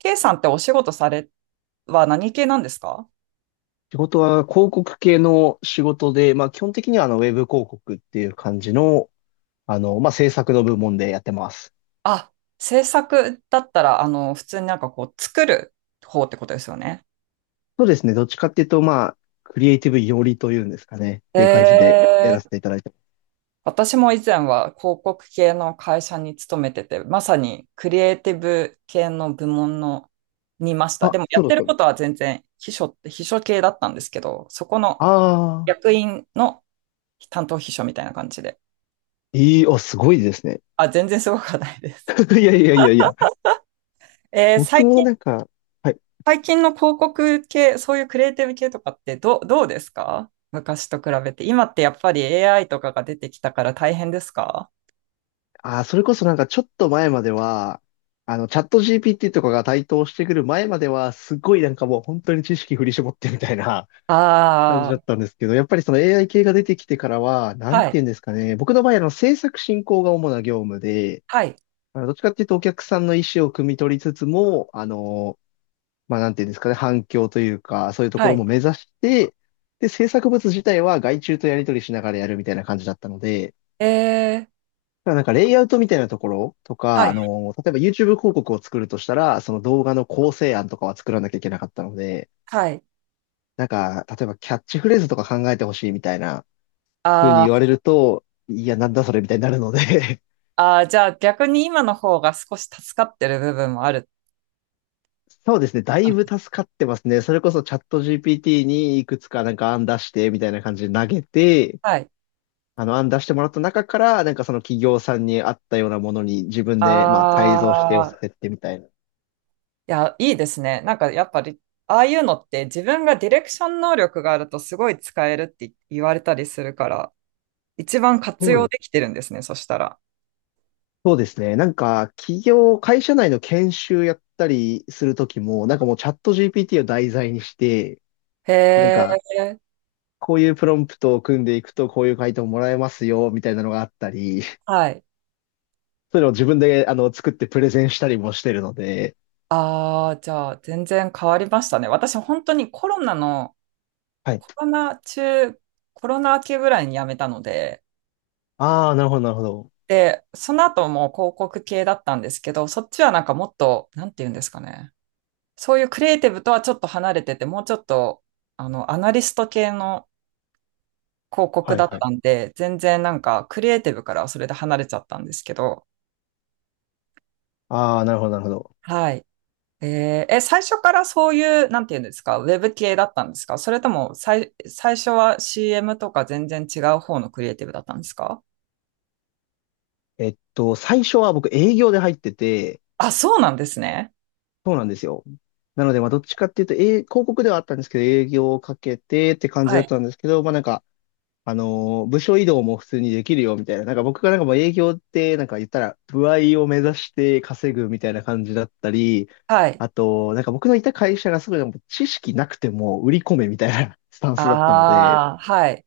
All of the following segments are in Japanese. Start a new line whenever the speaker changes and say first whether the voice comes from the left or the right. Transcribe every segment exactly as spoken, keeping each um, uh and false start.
right: K さんってお仕事されは何系なんですか？
left: 仕事は広告系の仕事で、まあ基本的にはあのウェブ広告っていう感じの、あの、まあ制作の部門でやってます。
right: あ、制作だったら、あの、普通になんかこう、作る方ってことですよね。
left: そうですね。どっちかっていうと、まあ、クリエイティブ寄りというんですかね。っ
right: え
left: ていう感じでやらせ
right: ー、
left: ていただいてます。
right: 私も以前は広告系の会社に勤めてて、まさにクリエイティブ系の部門のにいました。
left: あ、
right: でもや
left: そ
right: っ
left: うだ
right: て
left: っ
right: る
left: たん
right: こ
left: です。
right: とは全然秘書って秘書系だったんですけど、そこの
left: ああ、
right: 役員の担当秘書みたいな感じで。
left: いい、あ、すごいですね。
right: あ、全然すごくはないです。
left: いやいやいやいや。
right: えー、
left: 僕
right: 最近
left: もなんか、はい。
right: 最近の広告系、そういうクリエイティブ系とかってどう、どうですか昔と比べて。今ってやっぱり エーアイ とかが出てきたから大変ですか？
left: あー、それこそなんかちょっと前までは、あの、チャット ジーピーティー とかが台頭してくる前までは、すごいなんかもう本当に知識振り絞ってみたいな感じ
right: あ
left: だ
right: あ
left: っ
right: ー、
left: たんですけど、やっぱりその エーアイ 系が出てきてからは、なん
right: は
left: て言う
right: い、
left: んですかね。僕の場合、あの、制作進行が主な業務で、
right: はい、
left: あのどっちかっていうとお客さんの意思を汲み取りつつも、あの、まあ、なんて言うんですかね、反響というか、そういうとこ
right: は
left: ろ
right: い。
left: も目指して、で、制作物自体は外注とやり取りしながらやるみたいな感じだったので、
right: えー、
left: だからなんかレイアウトみたいなところと
right: は
left: か、あ
right: い、
left: の、例えば YouTube 広告を作るとしたら、その動画の構成案とかは作らなきゃいけなかったので、
right: はい。
left: なんか、例えばキャッチフレーズとか考えてほしいみたいな、ふうに
right: あ
left: 言われ
right: ー、
left: ると、いや、なんだそれみたいになるので
right: あー、じゃあ逆に今の方が少し助かってる部分もある。
left: そうですね。だいぶ
right: あ、
left: 助かってますね。それこそチャット ジーピーティー にいくつかなんか案出してみたいな感じで投げて、
right: はい。
left: あの案出してもらった中から、なんかその企業さんに合ったようなものに自分
right: あ
left: でまあ改造して寄せ
right: あ、
left: てってみたいな。
right: いや、いいですね。なんかやっぱり、ああいうのって自分がディレクション能力があるとすごい使えるって言われたりするから、一番活
left: そう
right: 用
left: で
right: でき
left: す
right: てるんですね、そしたら。
left: そうですね。なんか企業、会社内の研修やったりするときも、なんかもうチャット ジーピーティー を題材にして、
right: へ
left: なんか
right: え、
left: こういうプロンプトを組んでいくとこういう回答もらえますよみたいなのがあったり、
right: はい。
left: それを自分で、あの、作ってプレゼンしたりもしてるので、
right: ああ、じゃあ、全然変わりましたね。私、本当にコロナの、
left: はい。
right: コロナ中、コロナ明けぐらいに辞めたので、
left: ああ、なるほど、なるほど。
right: で、その後もう広告系だったんですけど、そっちはなんかもっと、なんて言うんですかね。そういうクリエイティブとはちょっと離れてて、もうちょっと、あの、アナリスト系の広告
left: は
right: だ
left: い、
right: っ
left: はい。
right: たんで、全然なんかクリエイティブからはそれで離れちゃったんですけど、
left: ああ、なるほど、なるほど。
right: はい。えーえ、最初からそういう、なんていうんですか、ウェブ系だったんですか？それとも、最、最初は シーエム とか全然違う方のクリエイティブだったんですか？
left: えっと、最初は僕営業で入ってて、
right: あ、そうなんですね。
left: そうなんですよ。なので、まあ、どっちかっていうと、えー広告ではあったんですけど、営業をかけてって感じ
right: は
left: だっ
right: い。
left: たんですけど、まあ、なんか、あのー、部署移動も普通にできるよみたいな。なんか僕がなんかもう営業ってなんか言ったら歩合を目指して稼ぐみたいな感じだったり、
right: はい。
left: あと、なんか僕のいた会社がすごいなんか知識なくても売り込めみたいな スタンスだったので、
right: ああ、はい。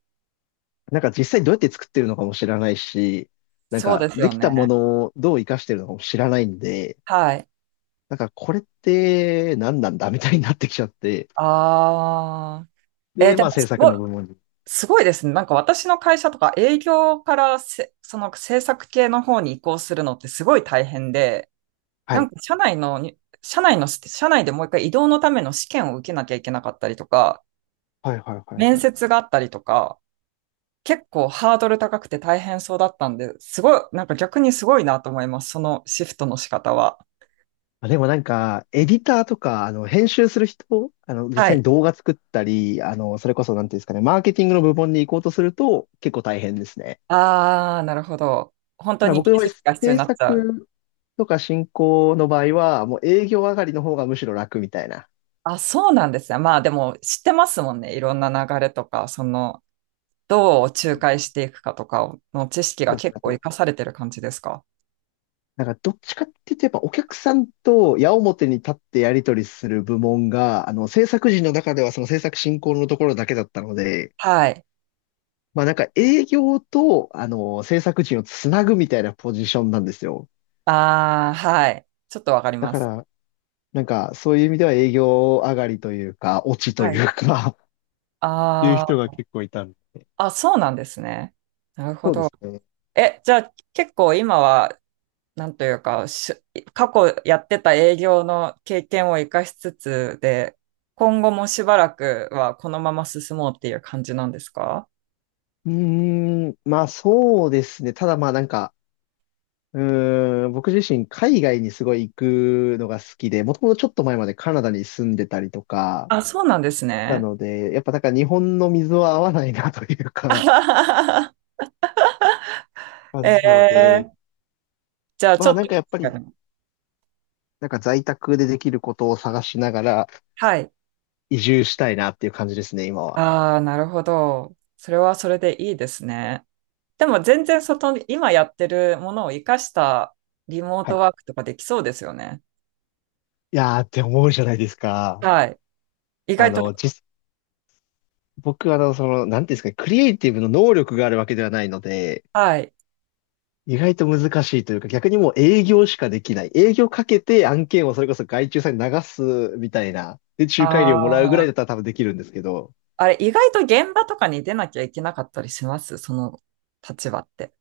left: なんか実際どうやって作ってるのかも知らないし、なん
right: そう
left: か
right: です
left: で
right: よ
left: きたも
right: ね。
left: のをどう活かしてるのかも知らないんで、
right: はい。
left: なんかこれって何なんだみたいになってきちゃって、
right: ああ。えー
left: で、
right: で
left: まあ
right: も、
left: 制
right: す
left: 作
right: ごい、
left: の部門に。
right: すごいですね。なんか私の会社とか営業からせ、その制作系の方に移行するのってすごい大変で、
left: は
right: なん
left: い。
right: か社内のに、社内の、社内でもう一回移動のための試験を受けなきゃいけなかったりとか、
left: はいはいはい
right: 面
left: はい。
right: 接があったりとか、結構ハードル高くて大変そうだったんで、すごい、なんか逆にすごいなと思います。そのシフトの仕方は。
left: あ、でもなんか、エディターとか、あの、編集する人、あの、実
right: は
left: 際に
right: い。
left: 動画作ったり、あの、それこそ、なんていうんですかね、マーケティングの部門に行こうとすると、結構大変ですね。
right: あー、なるほど。本当
left: ただ
right: に技
left: 僕の場合、
right: 術が必要に
left: 制
right: なっちゃう。
left: 作とか進行の場合は、もう営業上がりの方がむしろ楽みたいな。
right: あ、そうなんですね。まあでも知ってますもんね。いろんな流れとか、その、どう仲介していくかとかの知識
left: そ
right: が
left: うですね
right: 結
left: あ
right: 構活
left: と、
right: かされてる感じですか？
left: なんかどっちかっていうと、やっぱお客さんと矢面に立ってやり取りする部門が、あの、制作陣の中ではその制作進行のところだけだったので、
right: はい。
left: まあなんか営業と、あの、制作陣をつなぐみたいなポジションなんですよ。
right: ああ、はい。ちょっとわかり
left: だ
right: ま
left: か
right: す。
left: ら、なんかそういう意味では営業上がりというか、落ちと
right: は
left: い
right: い。
left: うか っていう
right: あ
left: 人が
right: ー、
left: 結構いたんで
right: あ、そうなんですね。なるほ
left: そうで
right: ど。
left: すね。
right: え、じゃあ結構今は、なんというか、し過去やってた営業の経験を生かしつつで、今後もしばらくはこのまま進もうっていう感じなんですか？
left: うーん、まあそうですね。ただまあなんか、うーん、僕自身海外にすごい行くのが好きで、もともとちょっと前までカナダに住んでたりとか、
right: あ、そうなんです
left: な
right: ね。
left: ので、やっぱなんか日本の水は合わないなという
right: あ
left: か、
right: ははは
left: 感
right: え
left: じなので、
right: ー、じゃあち
left: ま
right: ょ
left: あ
right: っ
left: なんか
right: と、
left: やっぱりなんか在宅でできることを探しながら
right: はい。
left: 移住したいなっていう感じですね、今は。
right: ああ、なるほど。それはそれでいいですね。でも全然外に、今やってるものを活かしたリモー
left: は
right: ト
left: い。
right: ワークとかできそうですよね。
left: いやーって思うじゃないですか。
right: はい。意
left: あ
right: 外
left: の、
right: と、
left: 実、僕あの、その、なんていうんですかね、クリエイティブの能力があるわけではないので、
right: はい。
left: 意外と難しいというか、逆にもう営業しかできない。営業かけて案件をそれこそ外注さんに流すみたいな。で、
right: あ
left: 仲介料もらうぐらいだっ
right: あ。
left: たら多分できるんですけど。
right: あれ、意外と現場とかに出なきゃいけなかったりしますその立場って？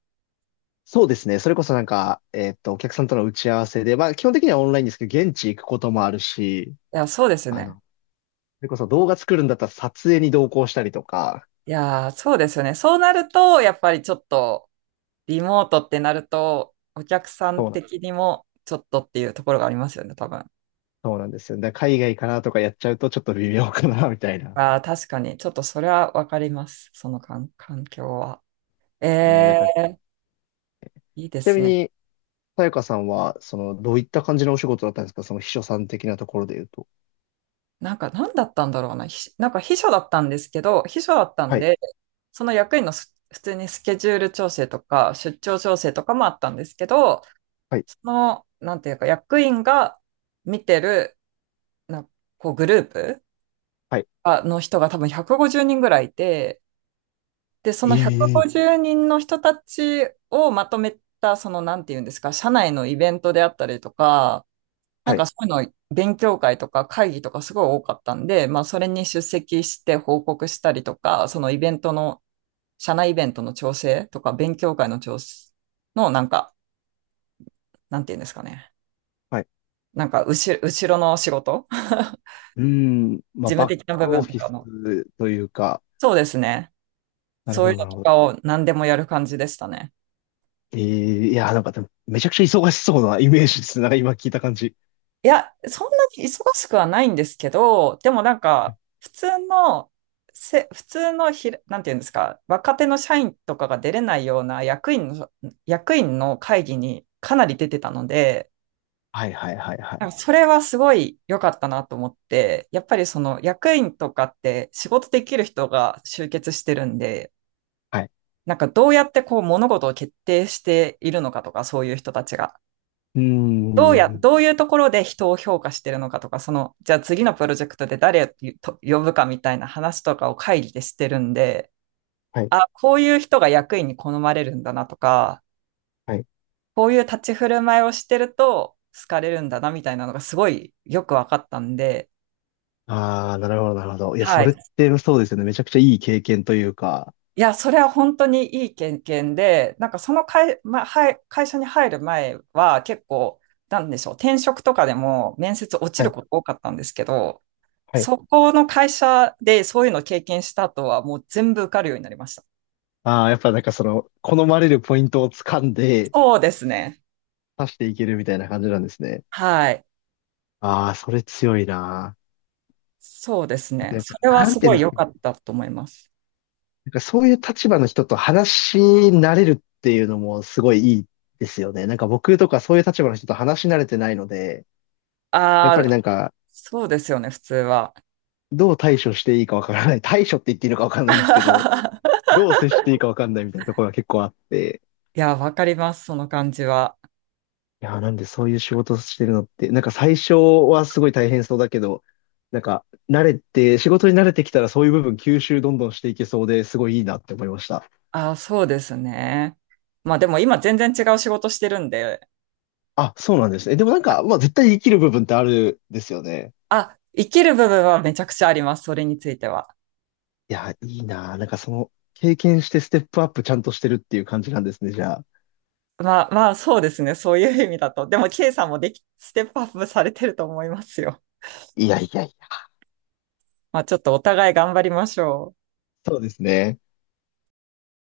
left: そうですね。それこそなんか、えーっと、お客さんとの打ち合わせで、まあ基本的にはオンラインですけど、現地行くこともあるし、
right: いや、そうですよ
left: あの、
right: ね。
left: それこそ動画作るんだったら撮影に同行したりとか、
right: いやー、そうですよね。そうなると、やっぱりちょっと、リモートってなると、お客さん
left: そうなん、
right: 的にも、ちょっとっていうところがありますよね、多分。
left: そうなんですよ。だから海外かなとかやっちゃうとちょっと微妙かな、みたいな。
right: ああ、確かに。ちょっとそれはわかります。その環環境は。え
left: ね、だから、ち
right: え、いいで
left: な
right: す
left: み
right: ね。
left: に、さやかさんは、その、どういった感じのお仕事だったんですかその秘書さん的なところで言うと。
right: なんか何だったんだろうな。ひなんか秘書だったんですけど、秘書だったん
left: はい、
right: で、その役員のす普通にスケジュール調整とか出張調整とかもあったんですけど、
left: はい、
right: その、なんていうか役員が見てる、なこうグループ
left: はい。
right: あの人が多分ひゃくごじゅうにんぐらいいて、で、そ
left: え
right: の
left: え、
right: ひゃくごじゅうにんの人たちをまとめた、その、なんていうんですか、社内のイベントであったりとか、なん
left: は
right: か
left: い、
right: そういうの勉強会とか会議とかすごい多かったんで、まあそれに出席して報告したりとか、そのイベントの、社内イベントの調整とか、勉強会の調整のなんか、なんていうんですかね。
left: はい。
right: なんか後ろ、後ろの仕事。
left: うーん、まあ、
right: 事務
left: バッ
right: 的な部
left: クオ
right: 分
left: フ
right: と
left: ィ
right: か
left: ス
right: の。
left: というか、
right: そうですね。
left: なる
right: そ
left: ほ
right: うい
left: ど、
right: う
left: な
right: の
left: る
right: と
left: ほど。
right: かを何でもやる感じでしたね。
left: ええ、いや、なんかでも、めちゃくちゃ忙しそうなイメージですね。なんか今聞いた感じ。
right: いや、そんなに忙しくはないんですけど、でもなんか、普通の、せ、普通のひら、なんていうんですか、若手の社員とかが出れないような役員の、役員の会議にかなり出てたので、
left: はい、はい、はい、は
right: なんか
left: い。
right: それはすごい良かったなと思って、やっぱりその役員とかって仕事できる人が集結してるんで、
left: はい。
right: なんかどうやってこう物事を決定しているのかとか、そういう人たちが。
left: うー
right: どうや、
left: ん、
right: どういうところで人を評価してるのかとか、その、じゃあ次のプロジェクトで誰をと呼ぶかみたいな話とかを会議でしてるんで、
left: はい、
right: あ、こういう人が役員に好まれるんだなとか、
left: はい。
right: こういう立ち振る舞いをしてると好かれるんだなみたいなのがすごいよく分かったんで、
left: ああ、なるほど、なるほど。いや、
right: は
left: それっ
right: い。
left: てそうですよね。めちゃくちゃいい経験というか、
right: いや、それは本当にいい経験で、なんかその会、ま、はい会社に入る前は結構、なんでしょう、転職とかでも面接落ち
left: は
right: る
left: い、
right: こと多かったんですけど、
left: はい、
right: そこの会社でそういうのを経験した後はもう全部受かるようになりました。
left: ああ、やっぱなんかその、好まれるポイントを掴んで、
right: そうですね。
left: 刺していけるみたいな感じなんですね。
right: はい。
left: ああ、それ強いな。
right: そうです
left: あ
right: ね。
left: とやっ
right: それは
left: ぱ、なん
right: す
left: ていう
right: ご
left: ん
right: い
left: です
right: 良
left: か。
right: かったと思います。
left: なんかそういう立場の人と話し慣れるっていうのもすごいいいですよね。なんか僕とかそういう立場の人と話し慣れてないので、やっぱ
right: あ
left: り
right: あ、
left: なんか、
right: そうですよね、普通は。
left: どう対処していいかわからない。対処って言っていいのかわかんないんですけど、どう接していいかわかんないみたいなところが結構あって、
right: いや、わかります、その感じは。
left: いやー、なんでそういう仕事してるのって、なんか最初はすごい大変そうだけど、なんか慣れて、仕事に慣れてきたらそういう部分吸収どんどんしていけそうですごいいいなって思いました。
right: ああ、そうですね。まあでも今全然違う仕事してるんで、
left: あ、そうなんですね。でもなんか、まあ絶対生きる部分ってあるですよね。
right: あ、生きる部分はめちゃくちゃあります、それについては。
left: いや、いいなー。なんかその経験してステップアップちゃんとしてるっていう感じなんですね、じゃあ。
right: まあまあ、そうですね、そういう意味だと。でも、K さんもでき、ステップアップされてると思いますよ。
left: いやいやいや。
right: まあちょっとお互い頑張りましょう。
left: そうですね。